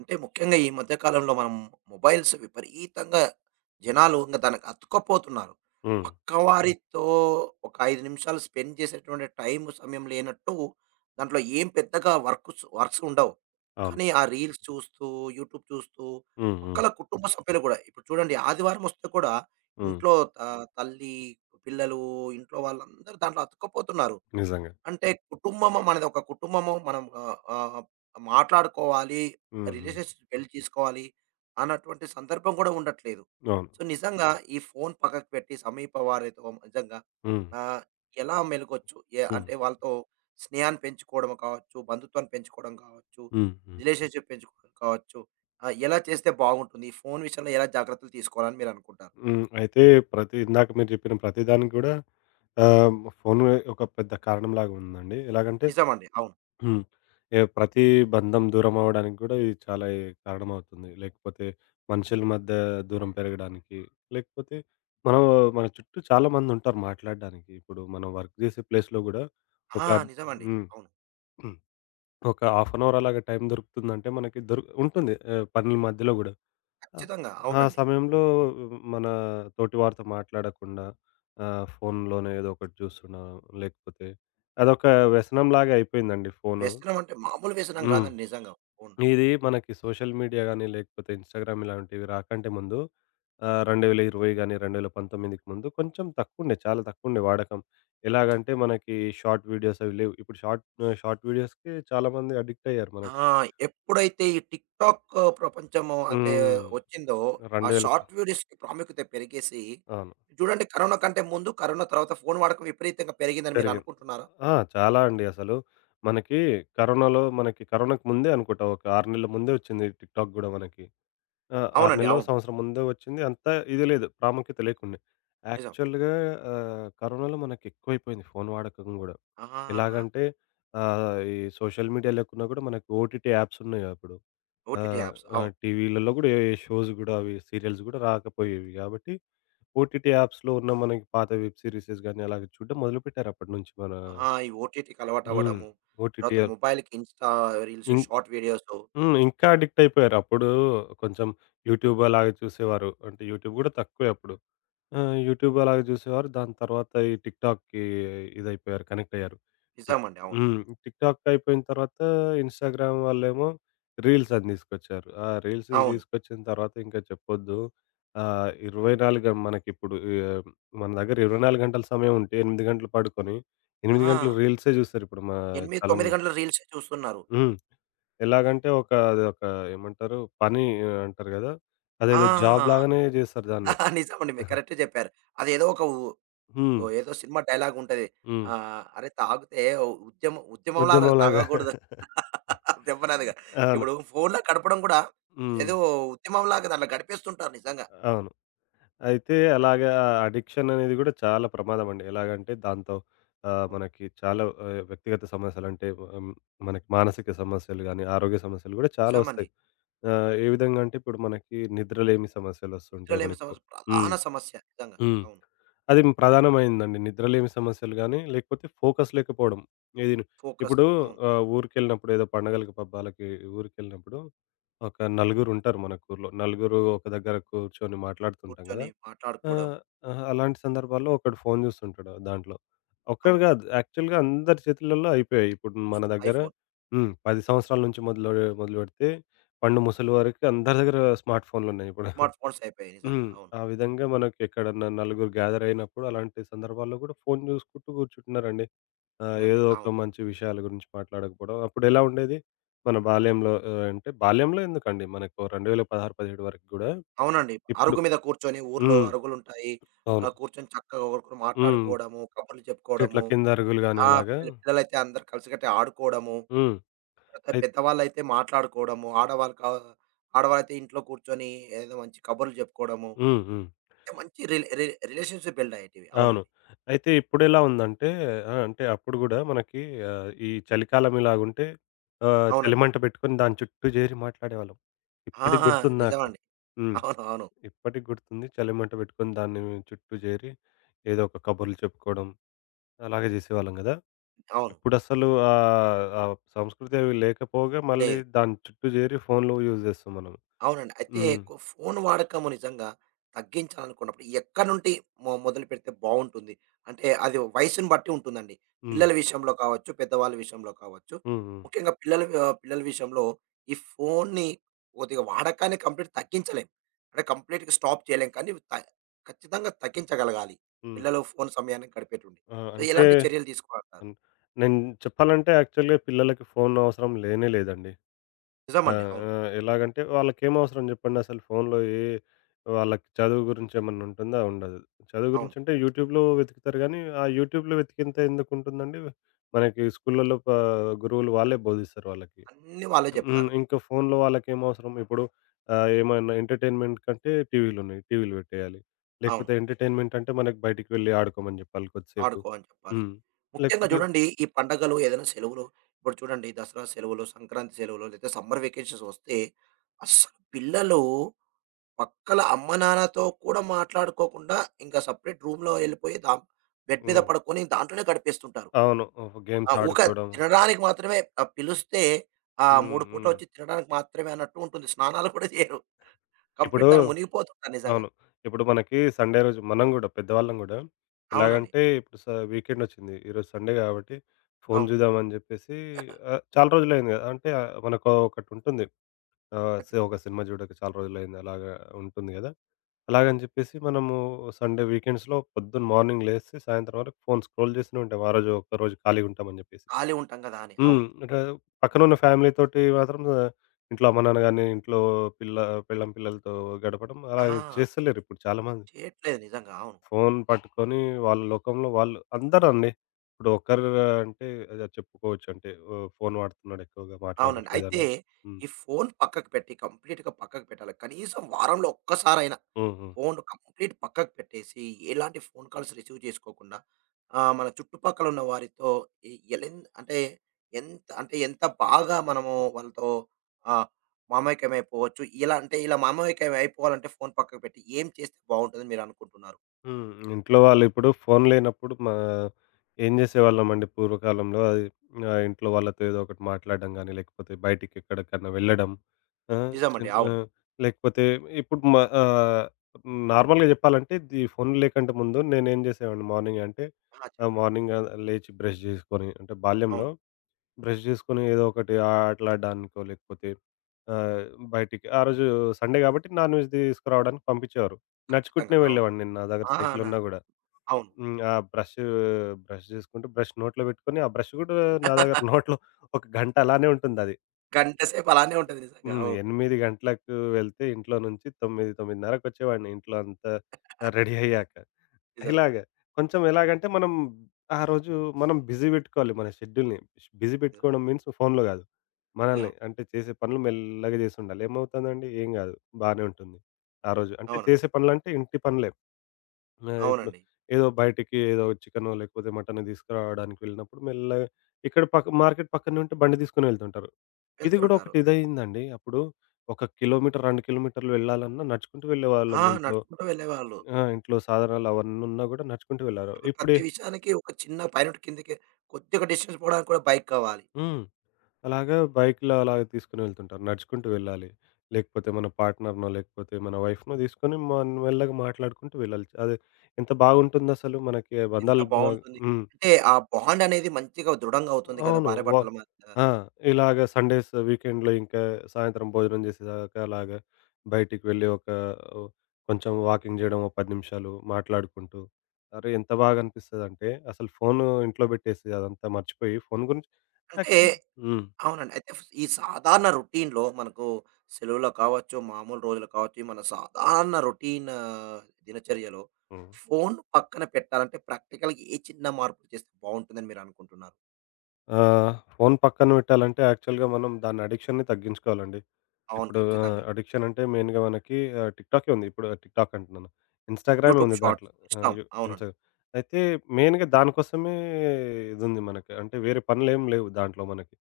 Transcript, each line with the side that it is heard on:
right: అంటే ముఖ్యంగా ఈ మధ్య కాలంలో మనం మొబైల్స్ విపరీతంగా జనాలు ఇంక దానికి అతుక్కపోతున్నారు. హ్మ్.
left: హ్మ్.
right: పక్కవారితో ఒక 5 నిమిషాలు స్పెండ్ చేసేటువంటి టైము, సమయం లేనట్టు దాంట్లో ఏం పెద్దగా వర్క్స్ ఉండవు.
left: అవును.
right: కానీ ఆ రీల్స్ చూస్తూ, యూట్యూబ్ చూస్తూ
left: హ్మ్. హ్మ్.
right: పక్కల కుటుంబ సభ్యులు కూడా ఇప్పుడు చూడండి ఆదివారం వస్తే కూడా
left: హ్మ్.
right: ఇంట్లో తల్లి, పిల్లలు, ఇంట్లో వాళ్ళందరూ దాంట్లో అతుక్కపోతున్నారు.
left: నిజంగా.
right: అంటే కుటుంబము మనది ఒక కుటుంబము. మనం ఆహ్, ఆహ్, మాట్లాడుకోవాలి.
left: హ్మ్. హ్మ్.
right: రిలేషన్‌షిప్ బిల్డ్ చేసుకోవాలి అన్నటువంటి సందర్భం కూడా ఉండట్లేదు.
left: అవును.
right: సో, నిజంగా ఈ ఫోను పక్కకు పెట్టి సమీప వారితో నిజంగా
left: హ్మ్.
right: ఆహ్, ఎలా మెలగొచ్చు?
left: హ్మ్.
right: అంటే వాళ్ళతో స్నేహాన్ని పెంచుకోవడం కావచ్చు, బంధుత్వాన్ని పెంచుకోవడం కావచ్చు,
left: హ్మ్. హ్మ్.
right: రిలేషన్‌షిప్ పెంచుకోవడం కావచ్చు. ఎలా చేస్తే బాగుంటుంది? ఈ ఫోను విషయంలో ఎలా జాగ్రత్తలు తీసుకోవాలని మీరనుకుంటారు?
left: హ్మ్. అయితే ఇందాక మీరు చెప్పిన ప్రతి దానికి గూడా ఫోను ఒక పెద్ద కారణంలాగా ఉందండి. ఎలాగంటే
right: నిజమండి. అవును.
left: హ్మ్. ప్రతి బంధం దూరం అవ్వడానికి గూడా ఇది చాలా కారణమవుతుంది. లేకపోతే మనుషుల మధ్య దూరం పెరగడానికి, లేకపోతే మనం మన చుట్టూ చాలా మందుంటారు మాట్లాడడానికి. ఇప్పుడు మనం వర్క్ జేసే ప్లేస్‌లో గూడా
right: ఆ!
left: ఒక
right: నిజమండి.
left: హ్మ్.
right: అవును.
left: ఒక హాఫ్ అన్ అవర్ అలాగా టైం దొరుకుతుందంటే మనకి ఉంటుంది. పనుల మధ్యలో గూడా. ఆ!
right: ఖచ్చితంగా.
left: ఆ
right: అవునండి.
left: సమయంలో మన తోటి వారితో మాట్లాడకుండా ఫోన్‌లోనే ఏదో ఒకటి చూస్తున్నాం. లేకపోతే అదొక వ్యసనంలాగా అయిపోయిందండి ఫోను.
right: వ్యసనం అంటే మామూలు వ్యసనం
left: హ్మ్.
right: కాదండి నిజంగా. అవును.
left: ఇది మనకి సోషల్ మీడియా గాని, లేకపోతే ఇన్‌స్టాగ్రామ్ ఇలాంటివి రాకంటే ముందు 2020 గాని, 2019కి ముందు కొంచెం తక్కువుండే. చాలా తక్కువుండే వాడకం. ఎలాగంటే మనకి షార్ట్ వీడియోస్ అవి లేవు. ఇప్పుడు షార్ట్ వీడియోస్‌కి చాలామంది అడిక్ట్ అయ్యారు మనకి.
right: ఆ! ఎప్పుడైతే ఈ టిక్ టాక్ ప్రపంచము అంటే
left: హ్మ్.
right: వచ్చిందో, ఆ
left: 2000 ప
right: షార్ట్ వీడియోస్‌కి ప్రాముఖ్యత పెరిగేసి
left: అవును.
right: చూడండి కరోనా కంటే ముందు, కరోనా తర్వాత ఫోను వాడకం విపరీతంగా పెరిగిందని మీరు
left: పెరిగింది.
right: అనుకుంటున్నారా?
left: ఆ! చాలా అండి అసలు. మనకి కరోనాలో మనకి కరోనాకు ముందే అనుకుంటా ఒక 6 నెలల ముందే వచ్చింది టిక్‌టాక్ గూడా మనకి. ఆ! 6
right: అవునండి.
left: నెల్లో,
right: అవును.
left: సంవత్సరం ముందే వచ్చింది. అంత ఇది లేదు. ప్రాముఖ్యత లేకుండే.
right: నిజం.
left: యాక్చువల్‌గా కరోనాలో మనకెక్కువైపోయింది ఫోను వాడకం గూడా.
right: ఆహా!
left: ఎలాగంటే ఈ సోషల్ మీడియా లేకున్నా గూడా మనకు ఓటీటీ యాప్స్ ఉన్నాయిగా అప్పుడు. ఆ!
right: OTT apps.
left: ఆ!
right: అవును.
left: టీవీలలో గూడా ఏ షోస్ గూడా అవి సీరియల్స్ గూడా రాకపోయేవి గాబట్టి, ఓటీటీ యాప్స్‌లో ఉన్న మనకి పాత వెబ్ సీరీసెస్ గాని అలాగే చూడడం మొదలుపెట్టారు అప్పటినుంచి మన
right: ఆహా! ఈ ఓటీటీకి
left: హ్మ్.
right: అలవాటవ్వడము.
left: ఓటీటీ
right: తర్వాత
left: యాప్.
right: మొబైల్‌కి ఇన్‌స్టా రీల్స్,
left: ఇం
right: షార్ట్ వీడియోస్.
left: హ్మ్. ఇంకా అడిక్ట్ అయిపోయారు. అప్పుడు కొంచెం యూట్యూబ్ అలాగే చూసేవారు. అంటే యూట్యూబ్ గూడా తక్కువే అప్పుడు. ఆ! యూట్యూబ్ అలాగే చూసేవారు. దాని తర్వాత ఈ టిక్‌టాక్‌కి ఇదైపోయారు. కనెక్ట్ అయ్యారు. టిక్
right: నిజమండి. అవును.
left: హ్మ్. టిక్‌టాక్ అయిపోయిన తర్వాత ఇన్‌స్టాగ్రామ్ వాళ్ళేమో రీల్స్ అని తీసుకొచ్చారు. ఆ రీల్స్
right: అవును.
left: తీసుకొచ్చిన తర్వాత ఇంకా చెప్పొద్దు. ఆహ్, 24 గం మనకిప్పుడు ఆహ్, మన దగ్గర 24 గంటల సమయం ఉంటే 8 గంటలు పడుకొని, 8
right: ఆ!
left: గంటలు రీల్సే చూస్తారు ఇప్పుడు
right: 8, 9
left: చాలామంది.
right: గంటల రీల్సే చూస్తున్నారు.
left: హ్మ్. ఎలాగంటే అదొక ఏమంటారు పని అంటారు కదా! అదేదో
right: ఆ!
left: జాబ్ లాగానే చేస్తారు దాన్ని.
right: ఆ! నిజమండి. మీరు కరెక్టే చెప్పారు. అదేదో ఒక ఉ
left: హ్మ్.
right: ఓహ్! ఏదో సినిమా డైలాగ్ ఉంటది.
left: హ్మ్.
right: అరే! తాగితే ఉద్యమంలా అది
left: ఉద్యమంలాగా.
right: తాగకూడదు. దెబ్బనదిగా.
left: అవును.
right: ఇప్పుడు ఫోన్‌లో గడపడం కూడా
left: హ్మ్.
right: ఏదో ఉద్యమంలాగా దాంట్లో గడిపేస్తుంటారు నిజంగా.
left: అవును. అయితే అలాగా అడిక్షన్ అనేది గూడా చాలా ప్రమాదం అండి. ఎలాగంటే దాంతో
right: అవును.
left: మనకి చాలా వ్యక్తిగత సమస్యలు అంటే హ్మ్, మనకి మానసిక సమస్యలు గానీ, ఆరోగ్య సమస్యలు గూడా చాలా
right: నిజమండి.
left: వస్తాయి. ఏ విధంగా అంటే ఇప్పుడు మనకి నిద్రలేమి సమస్యలొస్తుంటాయి
right: నిద్రలేమి
left: మనకు.
right: సమస్య
left: హ్మ్.
right: ప్రధాన సమస్య నిజంగా.
left: హ్మ్.
right: అవును.
left: అది ప్రధానమైందండి. నిద్రలేమి సమస్యలు గానీ, లేకపోతే ఫోకస్ లేకపోవడం. ఇది
right: ఫోకస్
left: ఇప్పుడు
right: అవును.
left: ఊరికెళ్ళినప్పుడు ఏదో పండగలకి, పబ్బాలకి ఊరికెళ్ళినప్పుడు ఒక నలుగురుంటారు మనకు ఊర్లో. నలుగురు ఒక దగ్గర కూర్చొని మాట్లాడుతుంటాం గదా!
right: కూర్చొని మాట్లాడుకోవడం.
left: ఆహ్, ఆహ్, అలాంటి సందర్భాల్లో ఒకడు ఫోను జూస్తుంటాడు దాంట్లో. ఒక్కడు
right: అవును.
left: గాదు యాక్చువల్‌గా అందరి చేతులలో అయిపోయాయి. ఇప్పుడు మన దగ్గర
right: ఐఫోన్,
left: 10 సంవత్సరాల నుంచి మొదలుపెడితే, పండు ముసలి వరకు అందరి దగ్గర స్మార్ట్ ఫోన్లున్నాయి ఇప్పుడు.
right: స్మార్ట్ ఫోన్స్ అయిపోయాయి నిజంగా.
left: హ్మ్.
right: అవును.
left: ఆ విధంగా మనకెక్కడన్నా నలుగురు గ్యాదర్ అయినప్పుడు అలాంటి సందర్భాల్లో గూడా ఫోను జూసుకుంటూ గూర్చుంటున్నారండి.
right: నిజంగండి.
left: ఏదో
right: అవును.
left: ఒక మంచి విషయాల గురించి మాట్లాడకపోవడం. అప్పుడెలా ఉండేది? మన బాల్యంలో అంటే బాల్యంలో ఎందుకండి మనకు 2016, 17 వరకు గూడా
right: అవునండి.
left: ఇప్పుడు.
right: అరుగు మీద కూర్చొని ఊర్లో
left: హ్మ్.
right: అరుగులుంటాయి. అలా
left: అవును.
right: కూర్చొని చక్కగా ఒకరికొకరు
left: హ్మ్.
right: మాట్లాడుకోవడము, కబుర్లు
left: చెట్ల
right: చెప్పుకోవడము.
left: కింద అరుగులు గాని
right: ఆ!
left: అలాగా.
right: పిల్లలైతే అందరూ కలిసికట్టి ఆడుకోవడము.
left: హ్మ్.
right: తర్వాత
left: అయి
right: పెద్దవాళ్ళైతే మాట్లాడుకోవడము. ఆడవాళ్ళు కా ఆడవాళ్ళైతే ఇంట్లో కూర్చొని ఏదో మంచి కబుర్లు చెప్పుకోవడము.
left: హ్మ్. హ్మ్.
right: అంటే మంచి రిలేషన్‌షిప్ బిల్డ్ అయ్యేటివి.
left: అవును.
right: అవునండి.
left: అయితే ఇప్పుడెలా ఉందంటే ఆ! అంటే అప్పుడు గూడా మనకి ఈ చలికాలం ఇలాగుంటే
right: అవునండి.
left: చలిమంట పెట్టుకొని దాని చుట్టూ జేరి మాట్లాడేవాళ్ళం.
right: ఆ!
left: ఇప్పటికి
right: ఆ!
left: గుర్తుంది నాకు.
right: నిజమండి.
left: హ్మ్.
right: అవును. అవును.
left: ఇప్పటికి గుర్తుంది. చలిమంట పెట్టుకొని దాన్ని చుట్టూ జేరి ఏదో ఒక కబుర్లు చెప్పుకోవడం అలాగే జేసేవాళ్ళం గదా!
right: అవును.
left: ఇప్పుడసలు ఆ ఆ సంస్కృతి అవి లేకపోగా మళ్ళీ
right: లేదు.
left: దాని చుట్టూ జేరి ఫోన్లు యూజ్ జేస్తాం మనం.
right: అవునండి. అయితే
left: హ్మ్.
right: ఫోను వాడకము నిజంగా తగ్గించాలనుకున్నప్పుడు ఎక్కడి నుండి మొదలుపెడితే బావుంటుంది? అంటే అది వయసుని బట్టి ఉంటుందండి.
left: హ్మ్.
right: పిల్లల విషయంలో కావచ్చు, పెద్దవాళ్ళ విషయంలో కావచ్చు.
left: హ్మ్. హ్మ్.
right: ముఖ్యంగా పిల్లల విషయంలో ఈ ఫోన్ని కొద్దిగా వాడకాన్ని కంప్లీట్ తగ్గించలేం. అంటే కంప్లీట్‌గా స్టాప్ చేయలేం. కానీ ఖచ్చితంగా తగ్గించగలగాలి.
left: హ్మ్.
right: పిల్లలు ఫోను సమయాన్ని గడిపేటువంటి.
left: ఆ!
right: సో,
left: అంటే
right: ఎలాంటి చర్యలు తీసుకోవాలంటారు?
left: హ్మ్. నేను చెప్పాలంటే యాక్చువల్‌గా పిల్లలకి ఫోను అవసరం లేనే లేదండి. ఆ!
right: నిజమండి. అవును.
left: ఆ! ఎలాగంటే వాళ్ళకేం అవసరం జెప్పండి అసలు ఫోనులో వాళ్ళకి చదువు గురించి ఏమన్నా ఉంటుందా? ఉండదు. చదువు
right: అవును.
left: గురించంటే యూట్యూబ్‌లో వెతుకుతారు గానీ, ఆ యూట్యూబ్‌లో వెతికేంత ఎందుకుంటుందండి? మనకి స్కూళ్ళలో గురువులు వాళ్ళే బోధిస్తారు వాళ్ళకి.
right: అన్నీ వాళ్ళే
left: హ్మ్.
right: జెప్తారు.
left: ఇంకా ఫోనులో వాళ్ళకేం అవసరం? ఇప్పుడు ఏమన్నా ఎంటర్‌టైన్‌మెంట్ కంటే టీవీలున్నాయి. టీవీలు పెట్టేయాలి.
right: అవును.
left: లేకపోతే ఎంటర్‌టైన్‌మెంట్ అంటే మనకి బయటికి వెళ్ళి ఆడుకోమని జెప్పాలి కొద్దిసేపు.
right: ఆడుకో అని చెప్పాలి.
left: హ్మ్.
right: ముఖ్యంగా
left: లేకపోతే
right: చూడండి ఈ పండగలు ఏదైనా సెలవులు ఇప్పుడు చూడండి దసరా సెలవులు, సంక్రాంతి సెలవులు లేదా సమ్మర్ వెకేషన్స్ వస్తే అస్సలు పిల్లలు పక్కల అమ్మనాన్నతో కూడా మాట్లాడుకోకుండా ఇంకా సెపరేట్ రూమ్‌లో ఎళ్ళిపోయి బెడ్ మీద
left: హ్మ్.
right: పడుకొని దాంట్లోనే గడిపేస్తుంటారు.
left: అవును. ఒక
right: ఆ!
left: గేమ్స్ ఆడుకోవడం.
right: తినడానికి మాత్రమే పిలిస్తే ఆ!
left: హ్మ్.
right: 3 పూటలు
left: హ్మ్.
right: వచ్చి తినడానికి మాత్రమే అన్నట్టు ఉంటుంది. స్నానాలు కూడా చేయరు.
left: ఇప్పుడు
right: కంప్లీట్ దాంట్లో మునిగిపోతుంటారు నిజంగా.
left: అవును. ఇప్పుడు మనకి సండే రోజు మనం గూడా పెద్దవాళ్ళం గూడా
right: అవునండి.
left: ఎలాగంటే ఇప్పుడు వీకెండొచ్చింది. ఈరోజు సండే గాబట్టి ఫోను
right: అవును.
left: జూద్దామని జెప్పేసి చాలా రోజులయింది గదా! అంటే ఆ, మనకు ఒకటుంటుంది. ఆహ్, సి ఒక
right: ఖచ్చితంగా.
left: సినిమా జూడక చాలా రోజులయింది అలాగా ఉంటుంది గదా! అలాగని జెప్పేసి మనము సండే వీకెండ్స్‌లో పొద్దున్న మార్నింగ్ లేసి సాయంత్రం వరకు ఫోను స్క్రోల్ జేస్తూనే ఉంటాం. ఆ రోజు ఒక్కరోజు ఖాళీగుంటామని జెప్పేసి.
right: ఖాళీ ఉంటాం కదా! అని.
left: హ్మ్.
right: అవును.
left: అంటే పక్కనున్న ఫ్యామిలీతోటి మాత్రం ఇంట్లో అమ్మ, నాన్న గాని, ఇంట్లో పిల్ల పెళ్ళాం, పిల్లలతో గడపడం అలా
right: ఆ!
left: చేస్తలేరు ఇప్పుడు చాలామంది.
right: చేయట్లేదు నిజంగా. అవును.
left: ఫోను పట్టుకొని వాళ్ళ లోకంలో వాళ్ళు అందరండి. ఇప్పుడు ఒక్కరు అంటే అది చెప్పుకోవచ్చు. అంటే ఓహ్! ఫోను వాడుతున్నాడు ఎక్కువగా
right: అవునండి. అయితే
left: మాట్లాడట్లేదనని. హ్మ్.
right: ఈ ఫోను పక్కకు పెట్టి కంప్లీట్‌గా పక్కకు పెట్టాలి. కనీసం వారంలో ఒక్కసారైనా
left: హ్మ్. హ్మ్.
right: ఫోను కంప్లీట్ పక్కకు పెట్టేసి, ఎలాంటి ఫోను కాల్స్ రిసీవ్ చేసుకోకుండా మన చుట్టుపక్కల ఉన్న వారితో ఎ ఎలెన్ అంటే ఎంత అంటే ఎంత బాగా మనము వాళ్ళతో ఆహ్, మామైక్యం అయిపోవచ్చు. ఇలా అంటే ఇలా మామైక్యం అయిపోవాలంటే ఫోను పక్కకు పెట్టి ఏం చేస్తే బావుంటుందని మీరు అనుకుంటున్నారు?
left: హ్మ్. ఇంట్లో వాళ్ళు ఇప్పుడు ఫోన్ లేనప్పుడు ఏం జేసేవాళ్ళమండి పూర్వకాలంలో ఇంట్లో వాళ్ళతో ఏదో ఒకటి మాట్లాడడం గానీ, లేకపోతే బయటికెక్కడికన్నా వెళ్ళడం. ఆ!
right: నిజమండి.
left: ఆ!
right: అవును.
left: లేకపోతే ఇప్పుడు నార్మల్‌గా జెప్పాలంటే ఈ ఫోన్లు లేకంటే ముందు నేనేం జేసేవాడిని మార్నింగ్ అంటే
right: ఆ! చెప్పండి.
left: మార్నింగ్ లేచి బ్రష్ జేసుకొని అంటే బాల్యంలో
right: అవును.
left: బ్రష్ జేసుకొని ఏదో ఒకటి ఆ ఆటలాడడానికో, లేకపోతే ఆహ్, బయటికి ఆ రోజు సండే గాబట్టి నాన్ వెజ్ తీసుకురావడానికి పంపించేవారు.
right: ఖచ్చితంగా.
left: నడుచుకుంటూనే
right: అవును.
left: వెళ్ళేవాడిని నేను. నా దగ్గర
right: ఆ! నా
left: సైకిలున్నా గూడా.
right: అవును.
left: హ్మ్. బ్రష్ జేసుకుంటూ బ్రష్ నోట్లో బెట్టుకొని, ఆ బ్రష్ గూడా నా దగ్గర నోట్లో ఒక గంట అలానే ఉంటుందది.
right: గంట సేపు అలానే ఉంటది నిజంగా.
left: హ్మ్.
right: అవును.
left: 8 గంటలకు వెళ్తే ఇంట్లో నుంచి 9, 9:30 కొచ్చేవాడిని. ఇంట్లో అంతా రెడీ అయ్యాక.
right: నిజం.
left: ఇలాగ. కొంచెం ఎలాగంటే మనం ఆ రోజు మనం బిజీ పెట్టుకోవాలి మన షెడ్యూల్‌ని. బిజీ
right: నిజం.
left: పెట్టుకోవడం మీన్స్ ఫోన్‌లో గాదు. మనల్ని
right: ఏవ్
left: అంటే చేసే పనులు మెల్లగా జేసుండాలి. ఏమవుతుందండి? ఏం గాదు. బానే ఉంటుంది. ఆ రోజు అంటే
right: అవునండి.
left: చేసే పనులంటే ఇంటి పనులే. ఇప్పుడు
right: అవునండి.
left: ఏదో బయటికి ఏదో చికెనో లేకపోతే మటనో తీసుకురావడానికి వెళ్ళినప్పుడు మెల్లగా ఇక్కడ పక్క మార్కెట్ పక్కనే ఉంటే బండి తీసుకొని వెళ్తుంటారు. ఇది గూడా
right: వెళ్తుంటారు.
left: ఒకటి ఇదయిందండి. అప్పుడు ఒక కిలోమీటర్, 2 కిలోమీటర్లు వెళ్ళాలన్నా నడుచుకుంటూ
right: ఆ!
left: వెళ్ళేవాళ్ళం ఇంట్లో.
right: నడుచుకుంటూ వెళ్ళేవాళ్ళు.
left: ఆ! ఇంట్లో సాధనాలు అవన్నున్నా గూడా నడుచుకుంటూ వెళ్లారు.
right: ఇప్పుడు
left: ఇప్పుడే
right: ప్రతి విషయానికి ఒక చిన్న పైనుండి కిందకి కొద్దిగా డిస్టెన్స్ పోవడానికి కూడా బైక్ కావాలి.
left: హ్మ్. అలాగా బైక్‌లో అలాగ తీసుకొని వెళ్తుంటారు. నడుచుకుంటూ వెళ్ళాలి. లేకపోతే మన పార్ట్‌నర్‌నో, లేకపోతే మన వైఫ్‌నో తీసుకొని మనం మెల్లగా మాట్లాడుకుంటూ వెళ్ళాలి. అది ఎంత బాగుంటుందసలు మనకి
right: ఎంత
left: బంధాలు బ
right: బావుంటుంది.
left: హ్మ్.
right: అంటే ఆ బాండ్ అనేది మంచిగా దృఢంగా అవుతుంది కదా!
left: అవును.
right: భార్యాభర్తల మధ్య.
left: ఆ! ఇలాగ సండేస్, వీకెండ్‌లో ఇంకా సాయంత్రం భోజనం చేసేదాకా అలాగా బయటికి వెళ్ళి ఓహ్, కొంచెం వాకింగ్ చేయడం ఓ 10 నిమిషాలు మాట్లాడుకుంటూ, అరే! ఎంత బాగా అనిపిస్తదంటే అసలు ఫోను ఇంట్లో పెట్టేసి అదంతా మర్చిపోయి ఫోను గురించి
right: అంటే
left: యాక్చువల్ హ్మ్.
right: అవునండి. అయితే ఈ సాధారణ రొటీన్‌లో మనకు సెలవుల్లో కావచ్చు, మామూలు రోజులు కావచ్చు, ఈ మన సాధారణ రొటీన్ దినచర్యలో
left: హ్మ్.
right: ఫోన్ పక్కన పెట్టాలంటే ప్రాక్టికల్‌గా ఏ చిన్న మార్పులు చేస్తే బావుంటుందని మీరనుకుంటున్నారు?
left: ఆ! ఫోను పక్కన పెట్టాలంటే యాక్చువల్‌గా మనం దాని అడిక్షన్‌ని తగ్గించుకోవాలండి.
right: అవును.
left: ఇప్పుడు
right: ఖచ్చితంగా.
left: అడిక్షన్ అంటే మెయిన్‌గా మనకి టిక్‌టాకే ఉంది. ఇప్పుడు టిక్‌టాక్ అంటున్నాను. ఇన్‌స్టాగ్రామే
right: యూట్యూబ్
left: ఉంది
right: షార్ట్స్
left: దాంట్లో.
right: ఇన్‌స్టా
left: ఆహ్, యు
right: అవునండి.
left: ఇన్‌స్టా అయితే మెయిన్‌గా దానికోసమే ఇదుంది మనకి. అంటే వేరే పనులేం లేవు దాంట్లో మనకి.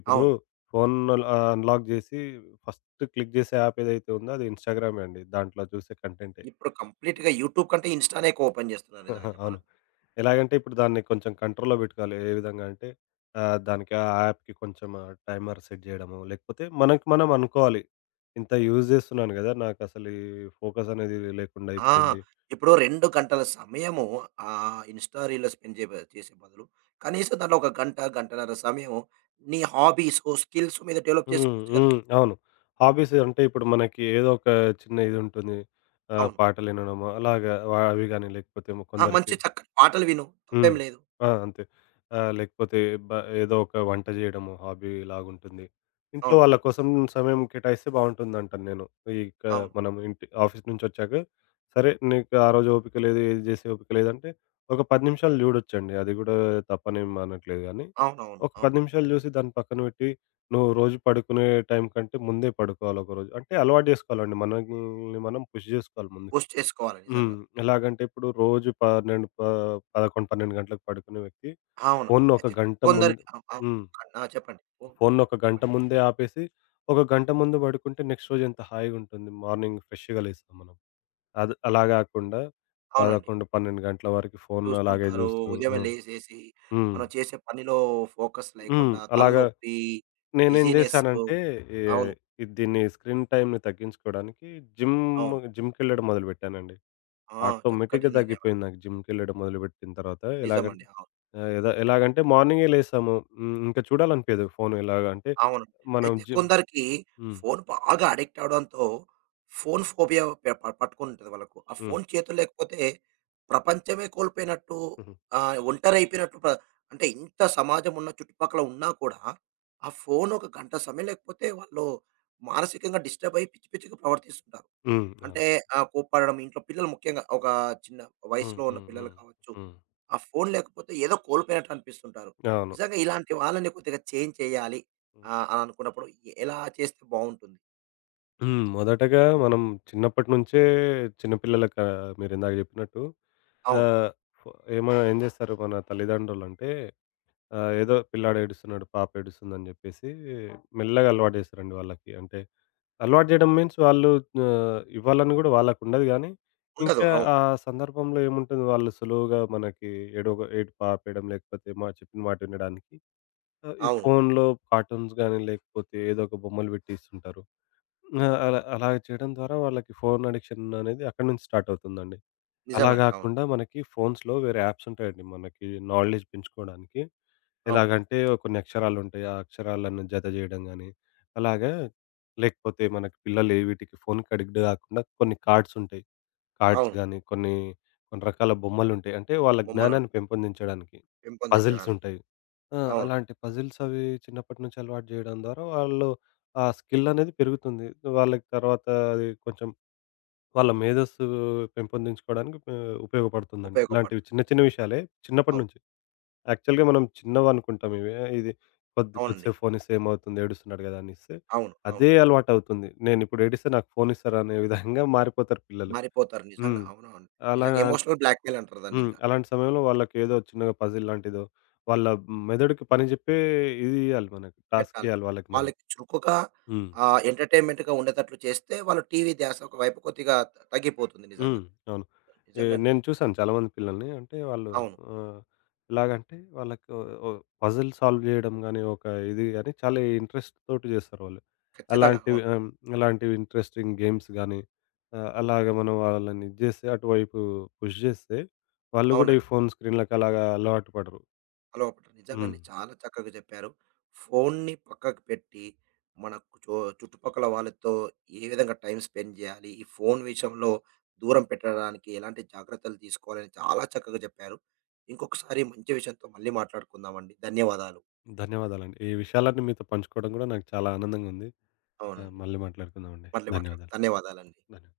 left: ఇప్పుడు
right: అవును.
left: ఫోను అన్‌లాక్ చేసి ఫస్ట్ క్లిక్ చేసే యాప్ ఏదైతే ఉందో అది ఇన్‌స్టాగ్రామే అండి. దాంట్లో చూసే కంటెంటే.
right: ఇప్పుడు కంప్లీట్‌గా యూట్యూబ్ కంటే ఇన్‌స్టానే ఎక్కువ ఓపెన్ చేస్తున్నారు నిజంగా
left: ఆహా! అవును.
right: చెప్పాలంటే.
left: ఎలాగంటే ఇప్పుడు దాన్ని కొంచెం కంట్రోల్‌లో పెట్టుకోవాలి. ఏ విధంగా అంటే దానికి ఆ యాప్‌కి కొంచెం టైమర్ సెట్ చేయడమో, లేకపోతే మనకి మనం అనుకోవాలి. ఇంత యూజ్ చేస్తున్నాను కదా! నాకసలు ఈ ఫోకస్ అనేది లేకుండా
right: ఆ!
left: అయిపోయింది.
right: ఇప్పుడు 2 గంటల సమయము ఇన్‌స్టా రీల్‌లో స్పెండ్ చేసే బదులు కనీసం దాంట్లో ఒక గంట, గంటన్నర సమయం నీ హాబీసు, స్కిల్స్ మీద డెవలప్
left: హ్మ్.
right: చేసుకోవచ్చు కదా!
left: హ్మ్. అవును. హాబీస్ అంటే ఇప్పుడు మనకి ఏదో ఒక చిన్న ఇది ఉంటుంది.
right: అవును.
left: పాటలు వినడమో అలాగా అవి గాని లేకపోతే
right: ఆ!
left: కొందరికి.
right: మంచి చక్కటి పాటలు విను. తప్పేం
left: హ్మ్.
right: లేదు.
left: ఆ! అంతే. లేకపోతే బ ఏదో ఒక వంట జేయడము హాబీలాగుంటుంది. ఇంట్లో
right: అవును.
left: వాళ్ళ కోసం సమయం కేటాయిస్తే బావుంటుందంటాను నేను. ఇక
right: అవును.
left: మనం ఇంటి ఆఫీస్ నుంచొచ్చాక, సరే నీకు ఆ రోజు ఓపిక లేదు, ఏది జేసే ఓపిక లేదంటే, ఒక 10 నిమిషాలు జూడొచ్చండి. అది గూడా తప్పనేం అనట్లేదు గానీ,
right: అవునవును.
left: ఒక
right: అవును.
left: 10 నిమిషాలు జూసి దాన్ని పక్కన బెట్టి, నువ్వు రోజు పడుకునే టైం కంటే ముందే పడుకోవాలి ఒకరోజు. అంటే అలవాటు జేసుకోవాలండి. మనల్ని మనం పుష్ జేసుకోవాలి ముందుకి.
right: బూస్ట్ చేసుకోవాలి
left: హ్మ్.
right: నిజంగా.
left: ఎలాగంటే ఇప్పుడు రోజు 12 ప 11, 12 గంటలకు పడుకునే వ్యక్తి
right: అవును.
left: ఫోన్‌ని
right: అయితే
left: ఒక గంట ముందు.
right: కొందరికి అవ్ అవ్
left: హ్మ్.
right: ఆ! చెప్పండి. ఓహ్!
left: ఫోన్‌ని ఒక గంట
right: చెప్పండి.
left: ముందే ఆపేసి, ఒక గంట ముందు పడుకుంటే నెక్స్ట్ రోజు ఎంత హాయిగుంటుంది. మార్నింగ్ ఫ్రెష్‌గా లేస్తాం మనం. అది అలా గాకుండా
right: అవునండి.
left: 11, 12 గంటల వరకు ఫోన్ అలాగే
right: చూస్తుంటారు.
left: జూస్తూ
right: ఉదయమే
left: ఆ!
right: లేసేసి,
left: హ్మ్.
right: మనం చేసే పనిలో ఫోకస్
left: హ్మ్.
right: లేకుండా,
left: అలాగా
right: తలనొప్పి,
left: నేనేం
right: డిజీనెస్సు
left: జేశానంటే ఏ
right: అవును.
left: ఇది దీన్ని స్క్రీన్ టైమ్‌ని తగ్గించుకోవడానికి జిమ్
right: అవును.
left: జిమ్‌కెళ్ళడం మొదలుపెట్టానండి.
right: ఆ! చక్కటి
left: ఆటోమేటిక్‌గా
right: నిర్ణయం అండి.
left: తగ్గిపోయింది నాకు జిమ్‌కెళ్ళడం మొదలుపెట్టిన తర్వాత.
right: నిజమండి.
left: ఎలాగంటే
right: అవును.
left: ఆహ్, ఎద ఎలాగంటే మార్నింగే లేసాము. హ్మ్. ఇంకా చూడాలనిపియదు ఫోను ఎలాగ అంటే
right: అవును.
left: మనం
right: అయితే
left: జిమ్.
right: కొందరికి
left: హ్మ్.
right: ఫోను బాగా అడిక్ట్ అవ్వడంతో ఫోను ఫోబియా పె ప పట్టుకుంటది వాళ్ళకు. ఆ
left: హ్మ్.
right: ఫోను చేతుల్లో లేకపోతే ప్రపంచమే కోల్పోయినట్టు
left: హ్మ్.
right: ఒంటరైపోయినట్టు. అంటే ఇంత సమాజం ఉన్న చుట్టుపక్కల ఉన్నా కూడా, ఆ ఫోను ఒక గంట సమయం లేకపోతే వాళ్ళు మానసికంగా డిస్టర్బ్ అయ్యి పిచ్చి పిచ్చిగా ప్రవర్తిస్తుంటారు.
left: హ్మ్. అవును.
right: అంటే కోప్పడడం ఇంట్లో పిల్లలు ముఖ్యంగా ఒక చిన్న
left: హ్మ్.
right: వయసులో ఉన్న
left: హ్మ్.
right: పిల్లలు
left: హ్మ్.
right: కావచ్చు.
left: హ్మ్.
right: ఆ ఫోను లేకపోతే ఏదో కోల్పోయినట్టు అనిపిస్తుంటారు.
left: అవును.
right: నిజంగా ఇలాంటి వాళ్ళని కొద్దిగా చేంజ్ చేయాలి అని అనుకున్నప్పుడు ఎలా చేస్తే బావుంటుంది?
left: హ్మ్. మొదటగా మనం చిన్నప్పటి నుంచే చిన్న పిల్లలకి మీరిందాక చెప్పినట్టు
right: అవును.
left: ఆహ్, ఫో ఏమ ఏం జేస్తారు మన తల్లిదండ్రులంటే ఆ! ఏదో పిల్లాడు ఏడుస్తున్నాడు, పాప ఏడుస్తుందని జెప్పేసి ఆ! మెల్లగా అలవాటు జేస్తారండి వాళ్ళకి. అంటే అలవాటు జేయడం మీన్స్ వాళ్ళు ఇవ్వాలని గూడా వాళ్ళకుండదు గానీ,
right: ఉండదు.
left: ఇంకా
right: అవును.
left: ఆ సందర్భంలో ఏముంటుంది వాళ్ళు సులువుగా మనకి ఏడుపు ఆపేయడం, లేకపోతే మా చెప్పిన మాట వినడానికి ఈ
right: అవును.
left: ఫోన్‌లో కార్టూన్స్ గానీ, లేకపోతే ఏదో ఒక బొమ్మలు బెట్టి ఇస్తుంటారు. ఆ! అలాగ చేయడం ద్వారా వాళ్ళకి ఫోను అడిక్షన్ అనేది అక్కడి నుంచి స్టార్ట్ అవుతుందండి. అలా
right: నిజమండి. అవును.
left: గాకుండా మనకి ఫోన్స్‌లో వేరే యాప్స్ ఉంటాయండి. మనకి నాలెడ్జ్ పెంచుకోవడానికి.
right: అవును.
left: ఎలాగంటే కొన్ని అక్షరాలుంటాయి. ఆ అక్షరాలను జత జేయడం గాని, అలాగా లేకపోతే మనకి పిల్లలు వీటికి ఫోన్‌కి అడిక్ట్ గాకుండా కొన్ని కార్డ్స్ ఉంటాయి. కార్డ్స్
right: అవును.
left: గాని, కొన్ని కొన్ని రకాల బొమ్మలుంటాయి. అంటే వాళ్ళ
right: బొమ్మలు
left: జ్ఞానాన్ని పెంపొందించడానికి. పజిల్స్
right: పెంపొందించడానికి.
left: ఉంటాయి. ఆ!
right: అవును.
left: అలాంటి పజిల్స్ అవి చిన్నప్పటి నుంచి అలవాటు జేయడం ద్వారా వాళ్ళు ఆ స్కిల్ అనేది పెరుగుతుంది. వాళ్ళకి తర్వాత అది కొంచెం వాళ్ళ మేధస్సు పెంపొందించుకోవడానికి ఉపయోగపడుతుందండి. ఇలాంటివి చిన్న
right: ఉపయోగపడుతుంది.
left: చిన్న విషయాలే చిన్నప్పటి
right: అవును.
left: నుంచి. యాక్చువల్‌గా మనం చిన్నవనుకుంటాం ఇవి. ఆ, ఇది కొద్ది
right: అవునండి.
left: కొద్దిసేపు ఫోన్ ఇస్తే ఏమవుతుంది ఏడుస్తున్నాడు గదా! అని ఇస్తే
right: అవును. అవును.
left: అదే అలవాటవుతుంది. నేనిప్పుడు ఏడిస్తే నాకు ఫోన్ ఇస్తారు అనే విధంగా మారిపోతారు పిల్లలు.
right: మారిపోతారు నిజంగా.
left: హ్మ్.
right: అవునవును.
left: అలా
right: నిజంగా ఎమోషనల్ బ్లాక్‌మెయిల్ అంటారు
left: హ్మ్.
right: దాన్నింక.
left: అలాంటి సమయంలో వాళ్ళకేదో చిన్నగా పజిల్ లాంటిదో వాళ్ళ మెదడుకి పని జెప్పే ఇది ఇయ్యాలి మనకి.
right: పెట్టాలి.
left: టాస్కియ్యాలి వాళ్ళకి మనం.
right: వాళ్ళకి చురుకుగా
left: హ్మ్.
right: ఎంటర్‌టైన్‌మెంట్‌గా ఉండేతట్లు చేస్తే, వాళ్ళు టీవీ ధ్యాస ఒకవైపు కొద్దిగా తగ్గిపోతుంది నిజంగా.
left: హ్మ్. అవును.
right: నిజంగండి.
left: నేను చూసాను చాలామంది పిల్లల్ని. అంటే వాళ్ళు
right: అవును.
left: ఆహ్, ఎలాగంటే వాళ్ళకి ఓ పజిల్ సాల్వ్ జేయడం గాని, ఒక ఇది గాని చాలా ఇంట్రెస్ట్ తోటి జేస్తారు వాళ్ళు.
right: ఖచ్చితంగా.
left: అలాంటివి
right: అవును.
left: ఆహ్, అలాంటివి ఇంట్రెస్టింగ్ గేమ్స్ గాని, అలాగ మనం వాళ్ళని ఇది జేస్తే అటువైపు పుష్ జేస్తే, వాళ్ళు గూడా ఈ
right: అవునండి.
left: ఫోను స్క్రీన్‌లకి అలాగా అలవాటు పడరు.
right: అలవాటు.
left: హ్మ్.
right: నిజంగండి. చాలా చక్కగా చెప్పారు. ఫోన్‌ని పక్కకు పెట్టి, మనకు చుట్టుపక్కల వాళ్ళతో ఏ విధంగా టైమ్ స్పెండ్ జేయాలి, ఈ ఫోన్ విషయంలో దూరం పెట్టడానికి ఎలాంటి జాగ్రత్తలు తీసుకోవాలని చాలా చక్కగా చెప్పారు. ఇంకొకసారి మంచి విషయంతో మళ్ళీ మాట్లాడుకుందామండి. ధన్యవాదాలు.
left: ధన్యవాదాలండి. ఈ విషయాలన్నీ మీతో పంచుకోవడం గూడా నాకు చాలా ఆనందంగా ఉంది.
right: అవునండి.
left: మళ్ళీ మాట్లాడుకుందామండి.
right: మళ్ళీ మాట్లాడు
left: ధన్యవాదాలు.
right: ధన్యవాదాలండి.
left: ధన్యవాదాలు.